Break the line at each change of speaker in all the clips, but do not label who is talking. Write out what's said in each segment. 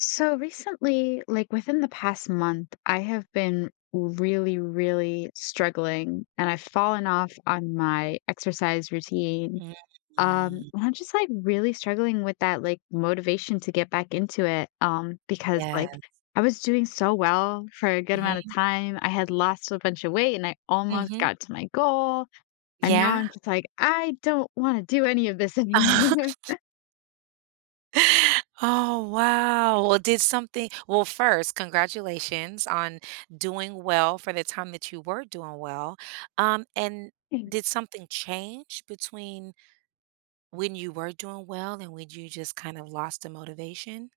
So, recently, like, within the past month, I have been really, really struggling, and I've fallen off on my exercise routine. Um,
Mm.
I'm just, like, really struggling with that, like, motivation to get back into it, um, because,
Yes.
like, I was doing so well for a good amount of
Mhm.
time, I had lost a bunch of weight, and I almost
Mhm.
got to my goal, and now
Yeah.
I'm just like, "I don't wanna do any of this anymore."
Oh, wow, well, did something well, first, congratulations on doing well for the time that you were doing well, um, and did
Thanks.
something change between when you were doing well and when you just kind of lost the motivation?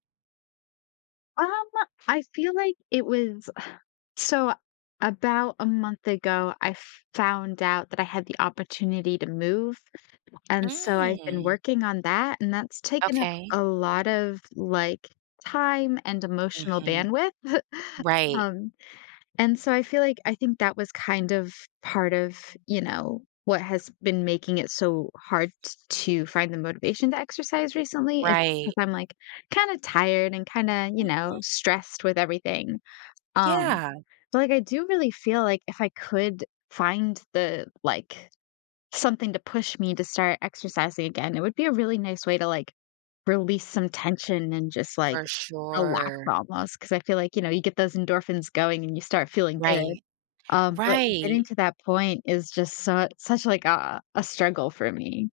Um, uh, I feel like it was so, about a month ago, I f found out that I had the opportunity to move, and so, I've been
Mm.
working on that, and that's taken up
Okay.
a lot of, like, time and emotional
Mhm.
bandwidth,
Right.
um, and so, I feel like I think that was kind of part of, you know, what has been making it so hard t to find the motivation to exercise recently is
Right.
because I'm, like, kinda tired and kinda, you
Mhm.
know, stressed with everything, um,
Yeah.
but, like, I do really feel like if I could find the, like, something to push me to start exercising again, it would be a really nice way to, like, release some tension and just, like,
For
relax
sure.
almost 'cause I feel like, you know, you get those endorphins going and you start feeling good,
Right.
um, but getting
Right!
to that point is just su such like a a struggle for me.